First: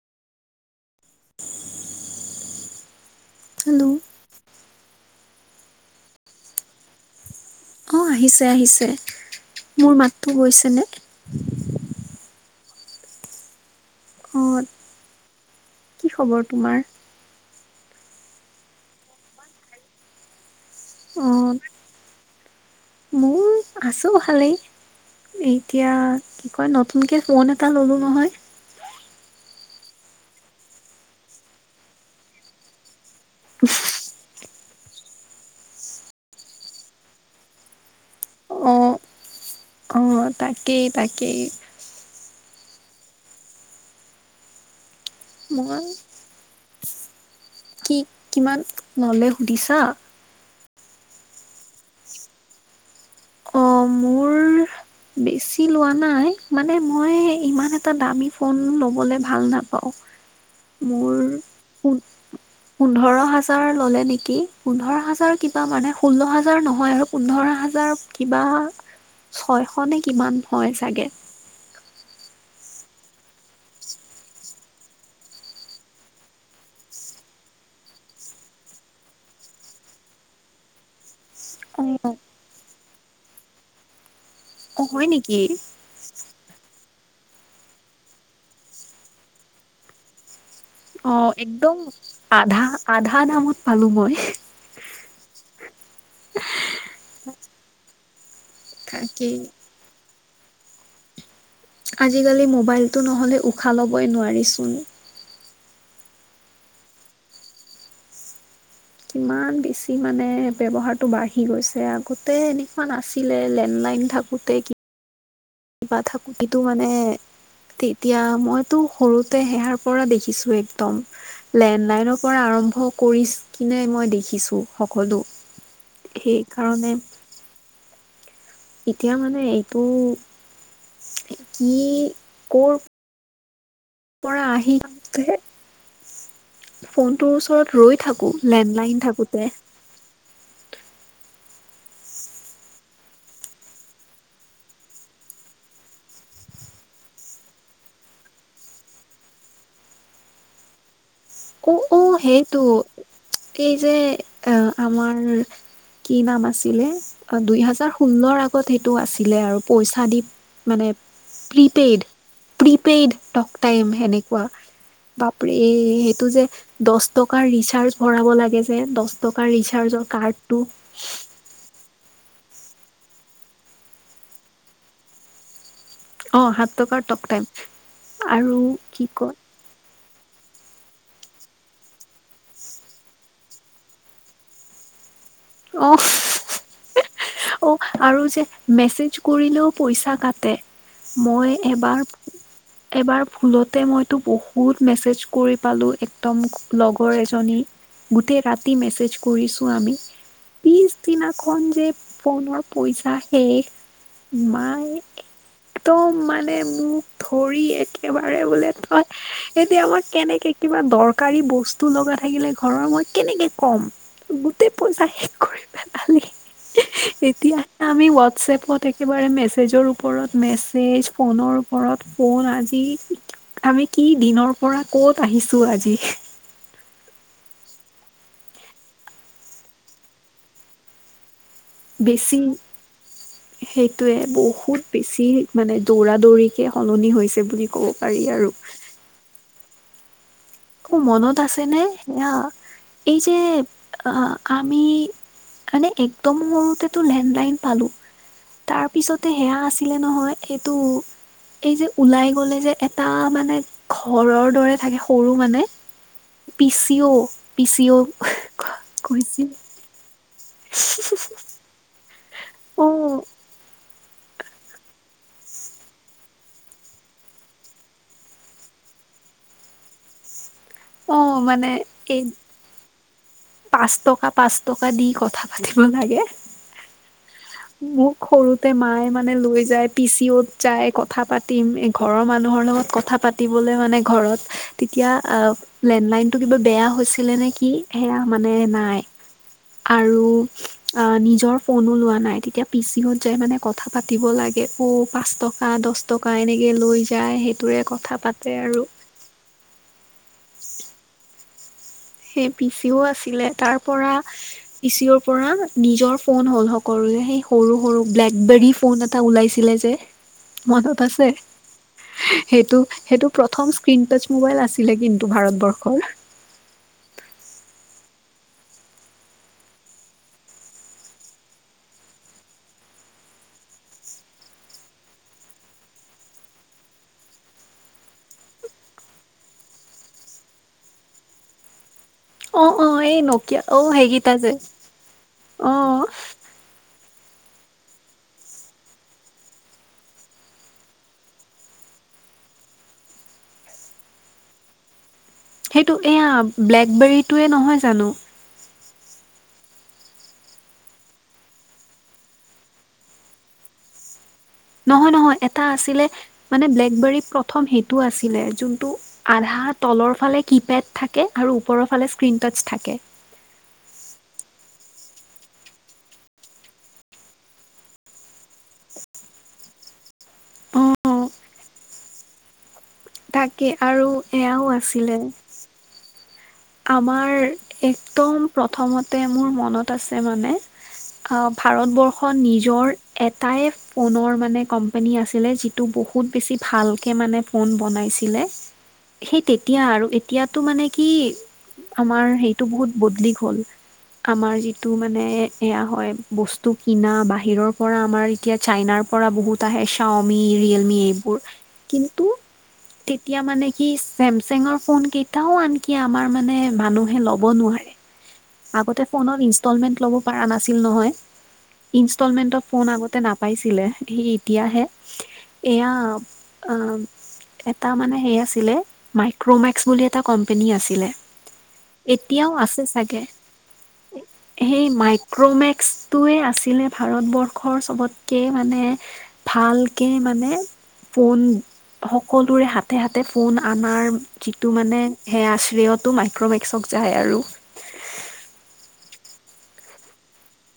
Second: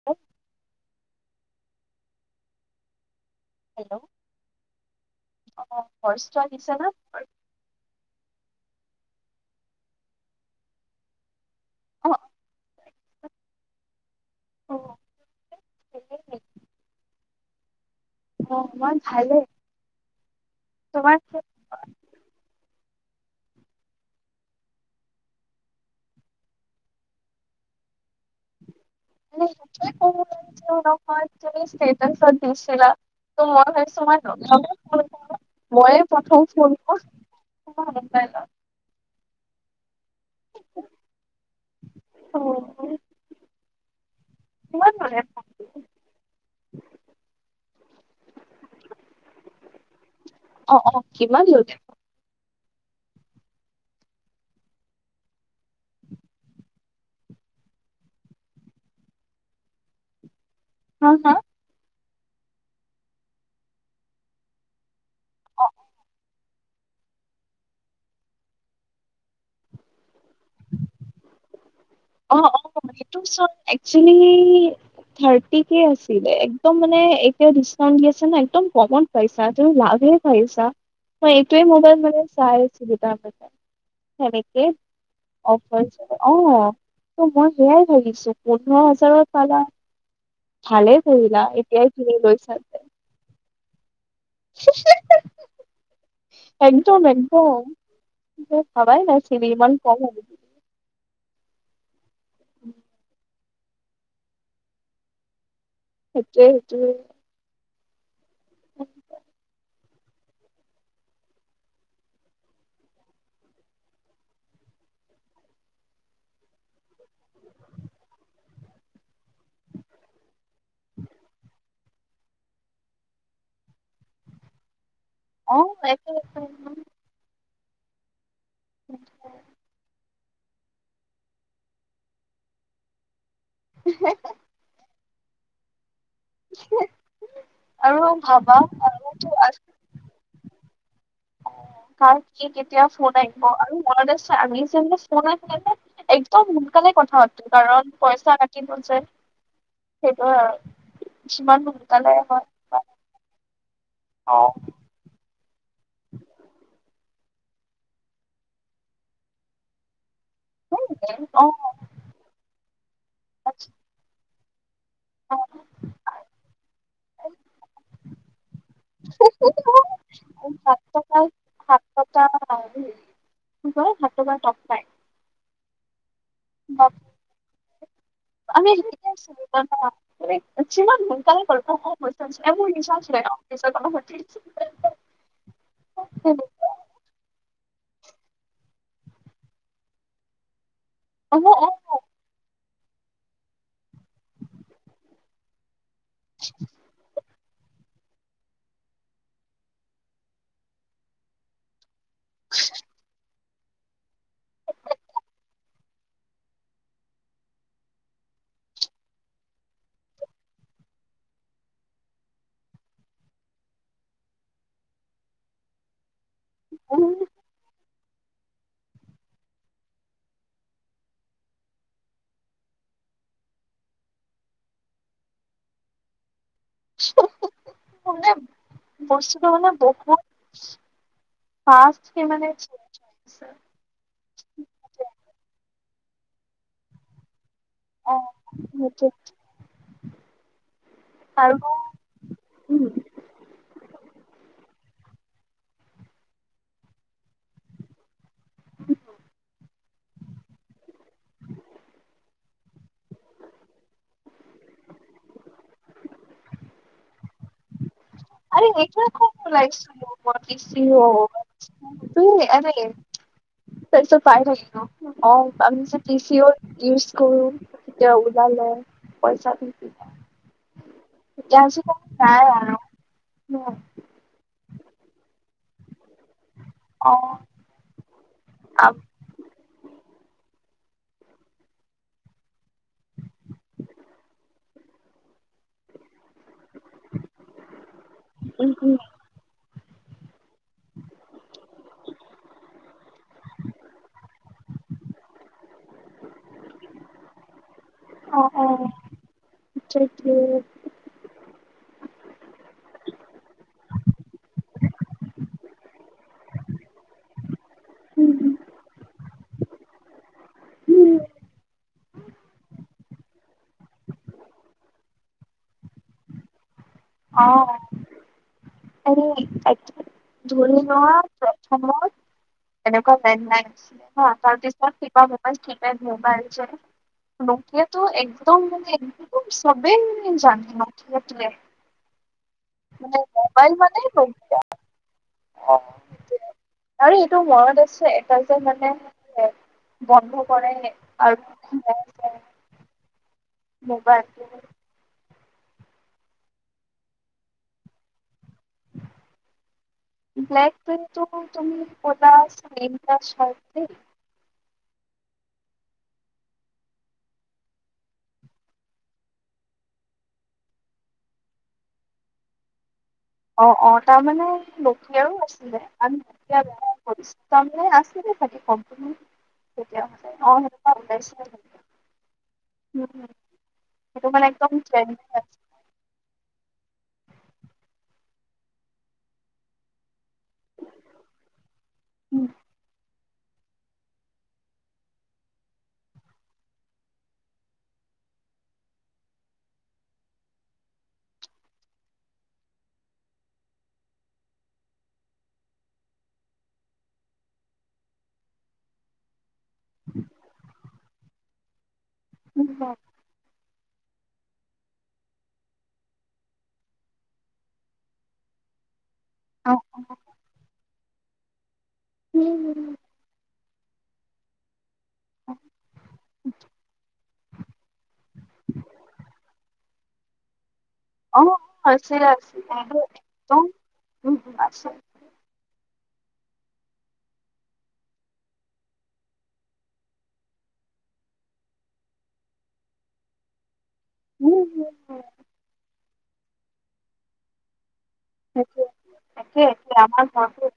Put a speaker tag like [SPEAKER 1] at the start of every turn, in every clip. [SPEAKER 1] [inaudible] Hello অ', ভইচটো আহিছেনে?
[SPEAKER 2] অ', আহিছে আহিছে মোৰ মাতটো গৈছেনে?
[SPEAKER 1] অ',
[SPEAKER 2] অ', কি
[SPEAKER 1] হেৰি,
[SPEAKER 2] খবৰ তোমাৰ?
[SPEAKER 1] অ', মই ভালেই।
[SPEAKER 2] অ', মোৰ আছো ভালেই। এতিয়া কি কয় নতুনকে ফোন এটা ললো নহয়।
[SPEAKER 1] [unintelligible] তুমি ষ্টেটাছত দিছিলা। ত' মই ভাবিছোঁ [unintelligible] ময়ে প্ৰথম ফোন [unintelligible]
[SPEAKER 2] অ', তাকেই তাকেই।
[SPEAKER 1] অ', কিমান ললে?
[SPEAKER 2] মই কি কিমান ললে সুধিছা?
[SPEAKER 1] অ', অ', কিমাণ ললে?
[SPEAKER 2] অ', মোৰ বেচি লোৱা নাই মানে মই ইমান এটা দামী ফোন ল'বলৈ ভাল নাপাওঁ
[SPEAKER 1] হা
[SPEAKER 2] মোৰ [inaudible]
[SPEAKER 1] হা
[SPEAKER 2] পোন্ধৰ হাজাৰ ল'লে নেকি, পোন্ধৰ হাজাৰ কিবা মানে ষোল্ল হাজাৰ নহয় আৰু পোন্ধৰ হাজাৰত কিবা ছয়শনে কিমান হয় চাগে।
[SPEAKER 1] অ, অ, সেইটো চৰত একচুৱেলি হাৰপিকে আছেলে একদম মানে এতিয়াও পইচাটো লাভ ই পাইচা। মই এইটোৱেই মবাইল
[SPEAKER 2] অ'।
[SPEAKER 1] মানে চাই আছিলোঁ, তাৰমানে হেনেকে
[SPEAKER 2] অ', হয় নেকি
[SPEAKER 1] অফাৰছ অ, ত মই সেয়াই ভাবিছো পোন্ধৰ হাজাৰত পালা? ভালেই
[SPEAKER 2] অ',
[SPEAKER 1] কৰিলা
[SPEAKER 2] একদম
[SPEAKER 1] এতিয়াই কিনি
[SPEAKER 2] আধা
[SPEAKER 1] লৈছা।
[SPEAKER 2] আধা দামত পালোঁ মই।
[SPEAKER 1] হী [inaudible] একদম-একদম মই ভাবাই
[SPEAKER 2] তাকেই
[SPEAKER 1] নাছিলোঁ ইমান কম হব বুলি।
[SPEAKER 2] আজিকালি মোবাইলটো নহ'লে উশাহ ল'বই নোৱাৰিচোন।
[SPEAKER 1] সেইটোৱে-সেইটোৱে।
[SPEAKER 2] ইমান বেছি মানে ব্যৱহাৰটো বাঢ়ি গৈছে। আগতে এনেকুৱা নাছিলে লেণ্ডলাইন থাকো গতেই কি কিবা থাকোতেটো মানে তেতিয়া মইতো সৰুতে সেহাৰ পৰা দেখিছোযেই। উম, লেণ্ডলাইনৰ পৰা আৰম্ভ কৰি কিনে মই দেখিছো সকলো।
[SPEAKER 1] অ, একো।
[SPEAKER 2] সেইকাৰণে, এতিয়া মানে এইটো কি কৰ।
[SPEAKER 1] উ [inaudible]
[SPEAKER 2] পৰা আহি থাকোঁতে, ফোনটোৰ ওচৰত ৰৈ
[SPEAKER 1] আৰু
[SPEAKER 2] থাকো
[SPEAKER 1] ভাবা
[SPEAKER 2] লেণ্ডলাইন
[SPEAKER 1] আৰুতো
[SPEAKER 2] থাকোতে।
[SPEAKER 1] অ, কাৰ কি কেতিয়া ফোন আহিব আৰু ফোন আহিলেনে? একদম সোনকালে কথা পাতো কাৰণ পইচা কাটিব যে। সেইটোৱে আৰু। যিমান
[SPEAKER 2] উ, উ,
[SPEAKER 1] সোনকালে হয়
[SPEAKER 2] সেইটো। এই যে
[SPEAKER 1] অ
[SPEAKER 2] আহ আমাৰ কি নাম আছিলে? দুইহেজাৰ ষোল্লৰ আগত সেইটো আছিলে আৰু পইচা দি মানে
[SPEAKER 1] অ
[SPEAKER 2] প্ৰিপেইড। প্ৰিপেইড টক টাইম সেনেকুৱা বাপৰে এ সেইটো যে দছ টকাৰ ৰিচাৰ্জ ভৰাব লাগে যে, দছ টকাৰ ৰিচাৰ্জৰ কাৰ্ডটো
[SPEAKER 1] সাত টকা সাত টকা কি কয়? সাত টকাৰ টক টাইম।
[SPEAKER 2] অ, সাত টকাৰ টক টাইম। আৰু কি কয়
[SPEAKER 1] আমি আছিলো, ইনঅডিব'ল [unintelligible] ইনঅডিবল [unintelligible]
[SPEAKER 2] অ, অ, আৰু যে মেছেজ কৰিলেও পইচা কাটে।
[SPEAKER 1] অ
[SPEAKER 2] মই
[SPEAKER 1] অ
[SPEAKER 2] এবাৰ এবাৰ ভুলতে মইতো বহুত মেছেজ কৰি পালোঁ। এক একদম লগৰ এজনী গোটেই ৰাতি মেছেজ কৰিছো আমি। পিছদিনাখন যে ফোনৰ পইচা শেষ। মাই একদম মানে মোক ধৰি একেবাৰে বোলে তই এতিয়া মই কেনেকে কিবা দৰকাৰী বস্তু লগা থাকিলে ঘৰৰ মই কেনেকে ক'ম। গোটেই পইচা শেষ কৰি পেলালি। এতিয়া আমি হোৱাটছএপত একেবাৰে মেছেজৰ ওপৰত মেছেজ, ফোনৰ ওপৰত ফোন আজি আমি কি দিনৰ পৰা কত আহিছো আজি।
[SPEAKER 1] মানে বস্তু মানে বহুত
[SPEAKER 2] বেছি। সেইটোয়ে বহুত বেছি মানে দৌৰা-দৌৰিকে সলনি হৈছে বুলি। ক'ব পাৰি আৰু।
[SPEAKER 1] সেইটোৱে।
[SPEAKER 2] অহ, মনত আছেনে সেয়া এই যে আহ আমি, মানে একদম সৰুতেতো লেণ্ডলাইন পালো। তাৰ পিছতে সেয়া আছিলে নহয় সেইটো এই যে ওলাই গ'লে যে এটা মানে ঘৰৰ দৰে থাকে সৰু। মানে পিচি অ' পিচি অ'
[SPEAKER 1] ইনঅডিব'ল
[SPEAKER 2] কৈছিল
[SPEAKER 1] [unintelligible] তুমি এনেকে
[SPEAKER 2] অ'
[SPEAKER 1] তই চব পাই থাকে ন। অ, ওলালে পি চি অ ইউজ কৰো তেতিয়া ওলালে পইচাটো।
[SPEAKER 2] অ' মানে
[SPEAKER 1] এতিয়া
[SPEAKER 2] এই
[SPEAKER 1] নাই আৰু
[SPEAKER 2] পাঁচ টকা, পাঁচ টকা দি কথা পাতিব লাগে।
[SPEAKER 1] অ',
[SPEAKER 2] মোক সৰুতে মায়ে মানে লৈ যায় পিচিঅত যায় কথা পাতিম। ঘৰৰ মানুহৰ লগত কথা পাতিবলে মানে ঘৰত তেতিয়া আহ, লেণ্ডলাইনতটো কিবা বেয়া হৈছিলে নে কি? সেয়া মানে নাই। আৰু অ নিজৰ ফোনো লোৱা নাই। তেতিয়া পিচিওত যাই মানে, কথা পাতিব লাগে অ, পাঁচ টকা। বা দছ টকা এনেকৈ লৈ যায়, সেইটোৰে কথা পাতে আৰু।
[SPEAKER 1] দেৎ তেৰি [unintelligible]
[SPEAKER 2] সেই পিচিঅ আছিলে তাৰ পৰা পিচিঅৰ পৰা নিজৰ ফোন হ'ল সকলোৰে। সেই সৰু-সৰু ব্লেকবেৰী ফোন এটা ওলাইছিলে যে। মনত আছে সেইটো। সেইটো প্ৰথম স্ক্ৰীন টাচ মোবাইল আছিলে কিন্তু ভাৰতবৰ্ষৰ।
[SPEAKER 1] অ', এনে এক ধৰি লোৱা প্ৰথমত। এনেকুৱা লেনলাইন আছিল, তাৰ পিছত কিবা মবাইল, কিপেদ মোবাইল যে। নকিয়টো একদম মানে এক সবেই মানে জানে সেয়টোয়ে।
[SPEAKER 2] অ', অ', এই
[SPEAKER 1] মানে
[SPEAKER 2] নকিয়া
[SPEAKER 1] মবাইল
[SPEAKER 2] অ'
[SPEAKER 1] মানে
[SPEAKER 2] সেইকেইটা যে
[SPEAKER 1] নকীয়া।
[SPEAKER 2] অ'।
[SPEAKER 1] আৰু এইটো মনত আছে, এটা যে মানে বন্ধ কৰে আৰু খোলে। ম'বাইলটো।
[SPEAKER 2] সেইটো এয়া ব্লেকবেৰীটোৱে নহয় জানো।
[SPEAKER 1] [inaudible] ব্লাক বেৰিটো তুমি ক'লা চেনা শাৰট দ
[SPEAKER 2] নহয়-নহয় এটা আছিলে মানে ব্লেকবেৰী প্ৰথম সেইটো আছিলে, যোনটো আধা তলৰ ফালে কিপেড থাকে, আৰু ওপৰৰ ফালে স্ক্ৰীণ টাচ থাকে।
[SPEAKER 1] অ', অ', তাৰমানে নকীয়াৰোঁ আছিলে, আমি বেয়া কৰিছে। তাৰমানে আছিলে চাগে কোম্পানী
[SPEAKER 2] অ',
[SPEAKER 1] [inaudible] উ,
[SPEAKER 2] তাকে আৰু
[SPEAKER 1] সেইটো মানে
[SPEAKER 2] এয়াও
[SPEAKER 1] একদম ফে
[SPEAKER 2] আছিলে আমাৰ একদম প্ৰথমতে মোৰ মনত আছে মানে। আহ, ভাৰতবৰ্ষত নিজৰ এটাই ফোনৰ মানে কোম্পোনী আছিলে। যিটো বহুত বেছি ভালকৈ মানে ফোন বনাইছিলে সেই তেতিয়া আৰু। এতিয়াতটো মানে কি? আমাৰ সেইটো বহুত বদলি গ'ল। আমাৰ যিটো মানে এয়া হয়, বস্তু কিনা বাহিৰৰ পৰা আমাৰ এতিয়া চাইনাৰ পৰা বহুত আহে। শ্বাওমি, ৰিয়েলমি এইবোৰ কিন্তু
[SPEAKER 1] উম, হয়।
[SPEAKER 2] তেতিয়া মানে কি চেমচাঙৰ ফোন কেইটাও আনকি আমাৰ মানে মানুহে ল'ব নোৱাৰে। আগতে ফোনত
[SPEAKER 1] অ'।
[SPEAKER 2] ইনষ্টলমেণ্ট ল'ব পৰা নাছিল নহয়। ইনষ্টলমেণ্টত ফোন আগত নাপাইছিলে সি এতিয়াহে এয়া আহ, এটা মানে সেই আছিলে, মাইক্ৰমেক্স বুলি এটা কোম্পেনী আছিলে।
[SPEAKER 1] অ', অ',
[SPEAKER 2] এতিয়াও
[SPEAKER 1] আছিলে-আছিলে।
[SPEAKER 2] আছে
[SPEAKER 1] সেইটো
[SPEAKER 2] চাগে
[SPEAKER 1] একদম উম, উম,
[SPEAKER 2] সেই
[SPEAKER 1] আছে।
[SPEAKER 2] মাই মাক্ৰ'মেক্সটোৱে আছিলে ভাৰতবৰ্ষৰ চবতকে মানে ভালকে মানে ফোন সকলোৰে হাতে-হাতে ফোন আনাৰ
[SPEAKER 1] উম,
[SPEAKER 2] যিটো
[SPEAKER 1] উম,
[SPEAKER 2] মানে
[SPEAKER 1] উম,
[SPEAKER 2] সেই আশ্ৰয়তো মাইক্ৰমেক্সক যায় আৰু।
[SPEAKER 1] একে-একে-একে আমাৰ গাওঁটো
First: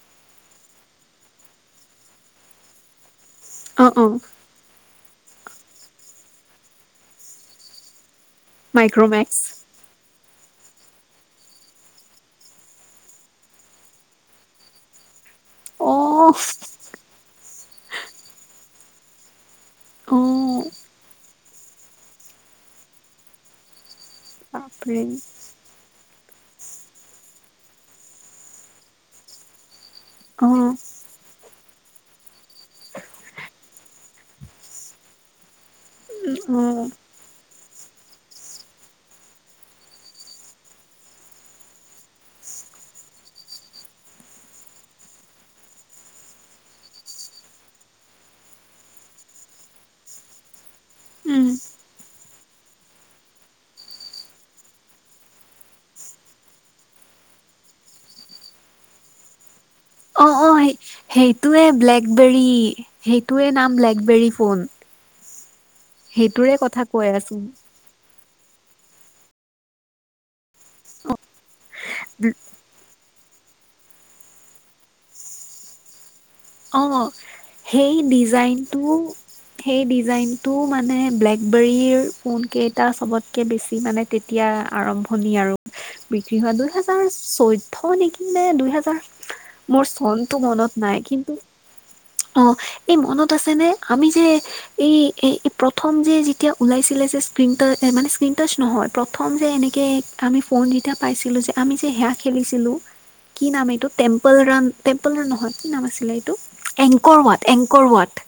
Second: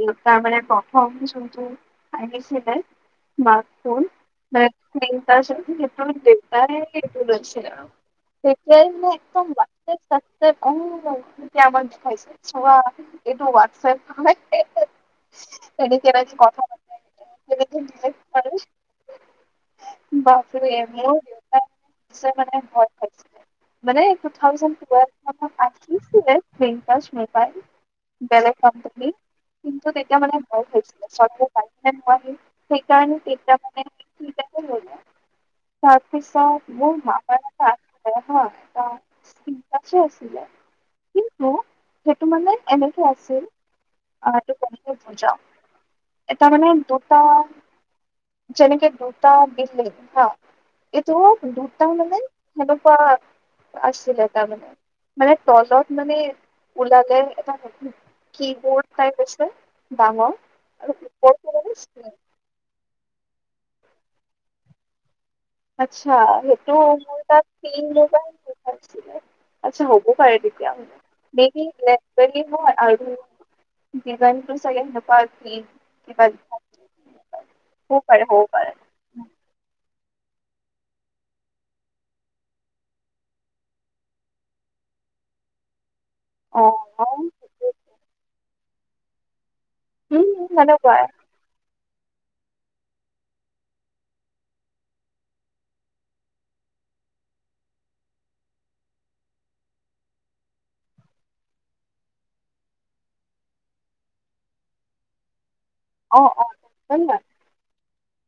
[SPEAKER 1] দেউতাৰ মানে প্ৰথম যোনটো আনিছিলে।
[SPEAKER 2] অ অ
[SPEAKER 1] [inaudible] তেতিয়া মানে
[SPEAKER 2] মাইক্ৰ'মেক্স
[SPEAKER 1] একদম তাজপেদ চাজপেড আহ, কিমাক পাইছেছা এইটো হোৱাটছএপ তেনে
[SPEAKER 2] অ
[SPEAKER 1] এটা যে কথা পাতে, কথা
[SPEAKER 2] অ
[SPEAKER 1] ব কৰে। [inaudible] মানে [inaudible]
[SPEAKER 2] বাপৰে
[SPEAKER 1] স্কীনতাচ মোবাইল বলেগ কোম্পানী কিন্তু তেতিয়া মানে
[SPEAKER 2] অ
[SPEAKER 1] ভয় হৈছিলে, চবে নোৱাৰিল সেইকাৰণে তেতিয়া মানে [inaudible] [inaudible]
[SPEAKER 2] অ
[SPEAKER 1] কিন্তু সেইটো মানে এনেকে আছিল, এইটো কেনেকে বুজাও? এটাৰ মানে দুটা, যেনেকে দুটা বিলি হা? এইটো
[SPEAKER 2] উম
[SPEAKER 1] দুটা মানে সেনেকুৱা আছিলে তাৰ মানে-মানে তলত মানে ওলালে এটা ন কি বৰত টাইপ আছে।
[SPEAKER 2] অ,
[SPEAKER 1] ডাঙৰ
[SPEAKER 2] অ,
[SPEAKER 1] আৰু ওপৰটো
[SPEAKER 2] সেইটোৱে
[SPEAKER 1] মানে স্ক্ৰীণ
[SPEAKER 2] ব্লেকবেৰী সেইটোয়ে নাম ব্লেকবেৰী ফোন।
[SPEAKER 1] আচ্ছা,
[SPEAKER 2] সেইটোৰে
[SPEAKER 1] সেইটো
[SPEAKER 2] কথা কৈ
[SPEAKER 1] মোৰ
[SPEAKER 2] আছো
[SPEAKER 1] তাত কি বুলি কয়? আচ্ছাঁ হ'ব পাৰে। ে লেলি হই আৰু [unintelligible] দিজানটো চাগে হেটাত দিম
[SPEAKER 2] অ, সেই
[SPEAKER 1] পাৰে হ'ব পাৰে
[SPEAKER 2] ডিজাইনটো সেই ডিজাইনটো মানে ব্লেকবেৰীৰ ফোন কেইটা চবতকে বেছি মানে, তেতিয়া আৰম্ভণি আৰু। বিক্ৰী হোৱা
[SPEAKER 1] অ
[SPEAKER 2] দুহেজাৰ চৈধ্য নেকি? নে দুইহেজাৰ মোৰ
[SPEAKER 1] উম
[SPEAKER 2] চনটো মনত নাই
[SPEAKER 1] সেনেকুৱাই
[SPEAKER 2] কিন্তু অ, এই মনত আছে নে আমি যে এই এ প্ৰথম যে যেতিয়া ওলাইছিলে যে স্কিন মানে স্কিন টাচ নহয়। প্ৰথম যে এনেকে আমি ফোনযেতিয়া পাইছিলোঁ যে, আমি যে সেয়া খেলিছিলোঁ? কি নাম এইটো টেম্পল ৰাণ, টেম্পল ৰান নহয় কি নাম আছিলে
[SPEAKER 1] অ
[SPEAKER 2] এইটো?
[SPEAKER 1] অ
[SPEAKER 2] লোকৰৱাট এংকৰৱাট।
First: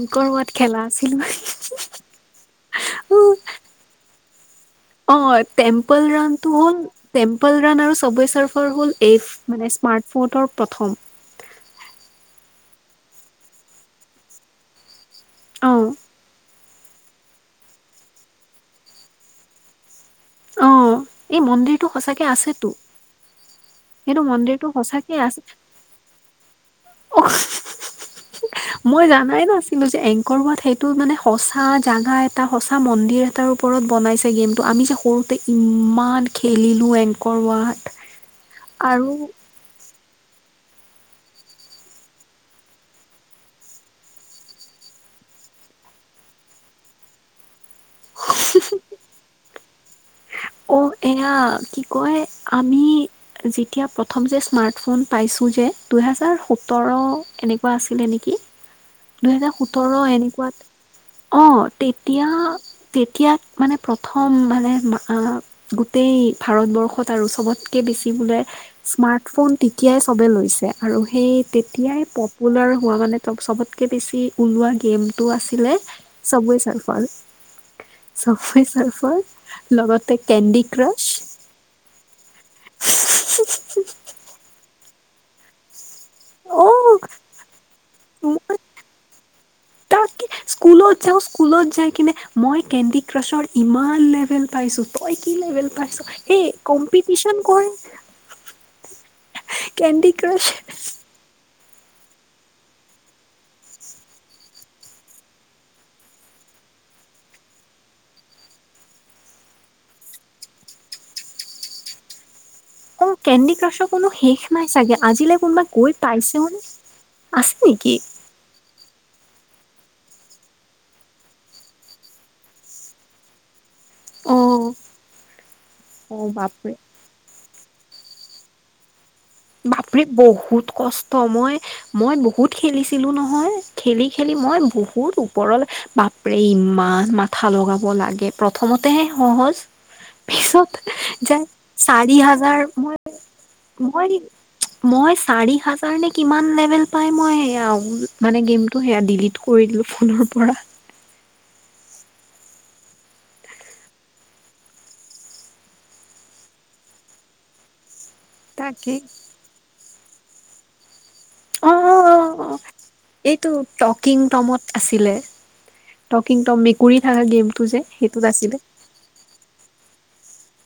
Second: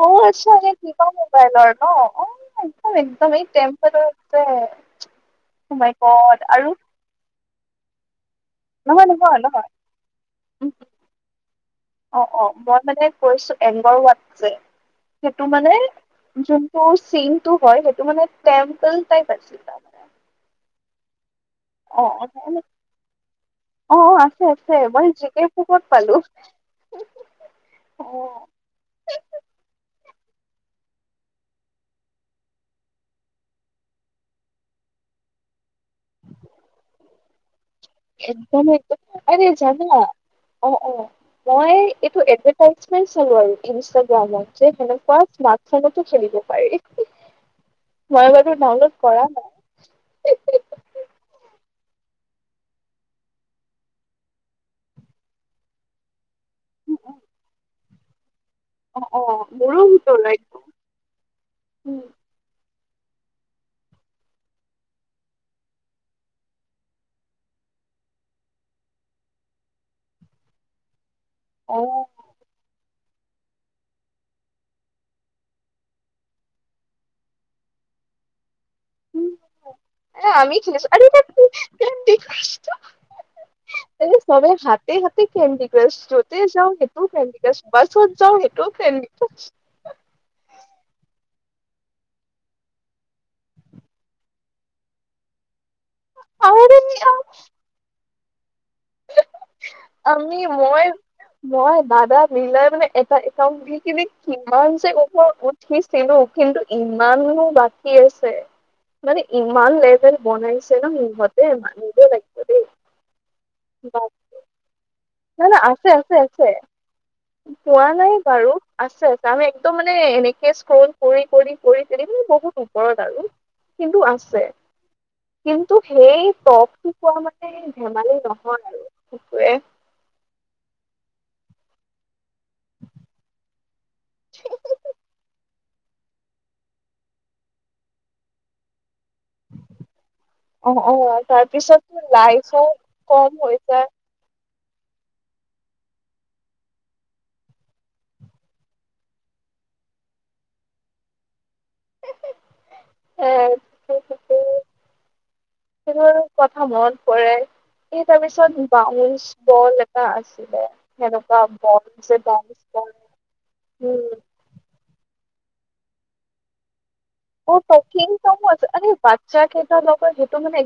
[SPEAKER 1] বহু আচে কিবা মোবাইলৰ ন অ, একদম-একদম তেম [unintelligible]
[SPEAKER 2] অ, টেম্পল ৰাণ টো হ'ল, টেম্পল ৰাণ আৰু চবেৰ চাফ। হ'ল
[SPEAKER 1] নহয়
[SPEAKER 2] এই
[SPEAKER 1] নহয় নহয়
[SPEAKER 2] মানে স্মাৰ্টফোনৰ প্ৰথম।
[SPEAKER 1] অ, অ, মই মানে কৈছো এংগৰৱাত যে সেইটো
[SPEAKER 2] অ
[SPEAKER 1] মানে যোনটো চিনটো হয় সেইটো মানে টেম্পল টাইপ আছিল।
[SPEAKER 2] অ, এই মন্দিৰটো
[SPEAKER 1] অ
[SPEAKER 2] সঁচাকে
[SPEAKER 1] অ
[SPEAKER 2] আছেতো।
[SPEAKER 1] অ,
[SPEAKER 2] সেইটো মন্দিৰটো
[SPEAKER 1] আছে-আছে মই
[SPEAKER 2] সঁচাকে আছে
[SPEAKER 1] জিকে বুকত পালো।
[SPEAKER 2] অ
[SPEAKER 1] অ',
[SPEAKER 2] মই জানাই নাছিলো যে এংকৰ হোৱাত সেইটো মানে সঁচা জাগা এটা সঁচা মন্দিৰ এটা তাৰ ওপৰত বনাইছে গেমটো আমি যে সৰুতে ইমান খেলিলোঁ এংকৰৱাট।
[SPEAKER 1] একদমেই এক আ জানা অ, অ, মই এই এডভাতাস্মেন্ত চালোঁ আৰু ইনষ্টাগ্ৰামত যে সেনেকুৱা স্মাৰ্ট চলেতো চলিব পাৰি। মই বাৰো ডাউনলোড কৰা নাই,
[SPEAKER 2] অ এয়া কি কয়, আমি যেতিয়া প্ৰথম যে স্মাৰ্টফোন পাইছোঁ যে, দুহেজাৰ সোতৰ এনেকুৱা আছিলে নেকি
[SPEAKER 1] অ অ
[SPEAKER 2] দুহেজাৰ
[SPEAKER 1] মোৰো
[SPEAKER 2] সোতৰ
[SPEAKER 1] ভিতৰুৱা
[SPEAKER 2] এনেকুৱাত
[SPEAKER 1] একদম
[SPEAKER 2] অ',
[SPEAKER 1] উম
[SPEAKER 2] তেতিয়া তেতিয়া মানে, প্ৰথম মানে গোটেই ভাৰতবৰ্ষত আৰু চবতকে বেছি বোলে স্মাৰ্ট ফোন তেতিয়াই চবে লৈছে আৰু, সেই
[SPEAKER 1] অ
[SPEAKER 2] তেতিয়াই লোৱা হোৱা মানে চবতকে বেছি ওলোৱাঁ গেমটো আছিলে চব চাৰফাল চফাই চাৰফ,
[SPEAKER 1] উম,
[SPEAKER 2] লগতে কেণ্ডি ক্ৰাছ
[SPEAKER 1] ত, সবাই হাতে হাতে কেণ্ডি [unintelligible] য'তে যাওঁ সেইটোও ফ্ৰেণ্লিকাছ বা য'ত যাওঁ
[SPEAKER 2] অ'
[SPEAKER 1] সেইটোও ফ্ৰেণ্ডলিকা [unintelligible]
[SPEAKER 2] তাকে স্কুলত যাওঁ, স্কুলত যাই কিনে মই কেণ্ডি ক্ৰাছৰ ইমান লেভেল পাইছোঁ। তই কি লেভেল পাইছ? সেই
[SPEAKER 1] আৰে
[SPEAKER 2] কম্পিটিশন কৰে কেণ্ডি
[SPEAKER 1] আমি,
[SPEAKER 2] ক্ৰাছ
[SPEAKER 1] মই মই দাদা মিলাই মানে, এটা একাউণ্ট দি কিনি কিমান সিনো কিন্তু, ইমানবোৰ বাকী আছে মানে ইমান লেভেল বনাইছে ন, ইহঁতে নিজে লাগিব দেই
[SPEAKER 2] অ', কেণ্ডি ক্ৰাছৰ কোনো
[SPEAKER 1] বা-
[SPEAKER 2] শেষ নাই চাগে আজিলৈ
[SPEAKER 1] নাই নাই
[SPEAKER 2] কোনোবা
[SPEAKER 1] আছে
[SPEAKER 2] গৈ
[SPEAKER 1] আছে
[SPEAKER 2] পাইছে,
[SPEAKER 1] আছে
[SPEAKER 2] আছে
[SPEAKER 1] পোৱা
[SPEAKER 2] নেকি?
[SPEAKER 1] নাই বাৰু আছে- আছে আমি একদম মানে এনেকে স্ক্ৰন কৰি -কৰি -কৰি তেনিমিনি বহুত ওপৰত আৰু কিন্তু
[SPEAKER 2] অ
[SPEAKER 1] আছে কিন্তু
[SPEAKER 2] অ',
[SPEAKER 1] সেই
[SPEAKER 2] বাপৰে
[SPEAKER 1] টপ কোৱা মানে ধেমালি নহয় আৰু কুকুৰে।
[SPEAKER 2] বাপৰি বহুত কষ্ট মই -মই বহুত- খেলিছিলো নহয় খেলি খেলি মই বহুত ওপৰলৈ বাপ ৰেই ইমান মাথা লগাব লাগে প্ৰথমতেহে সহজ
[SPEAKER 1] অ অ
[SPEAKER 2] পিছত যে
[SPEAKER 1] তাৰপিছত
[SPEAKER 2] চাৰি
[SPEAKER 1] লাইফো
[SPEAKER 2] হাজাৰ মই
[SPEAKER 1] কম হৈ যায়
[SPEAKER 2] নোৱাৰি
[SPEAKER 1] [inaudible]
[SPEAKER 2] মই চাৰি হাজাৰ নে কিমান লেভেল পাই মই অ মানে গেমটো এয়া ডিলিট কৰি দিলোঁ ফোনৰ পৰা।
[SPEAKER 1] এ ঠিকেই ঠিকেই সেইবোৰ কথা মনত পৰে এই তাৰপিছত
[SPEAKER 2] তাকেই।
[SPEAKER 1] বাউন্ঞ্চ বল এটা আছিলে। সেনেকুৱা
[SPEAKER 2] অ অ অ
[SPEAKER 1] বাউঞ্চ
[SPEAKER 2] অ
[SPEAKER 1] বাউঞ্চ
[SPEAKER 2] এইটো
[SPEAKER 1] বল
[SPEAKER 2] টকিং টমত আছিলে টকিং টম মেকুৰী থকা
[SPEAKER 1] অ
[SPEAKER 2] গেমটো যে
[SPEAKER 1] টকিং
[SPEAKER 2] সেইটোত
[SPEAKER 1] টমো
[SPEAKER 2] আছিলে
[SPEAKER 1] আছে আৰে কেইটাৰ লগত সেইটো মানে।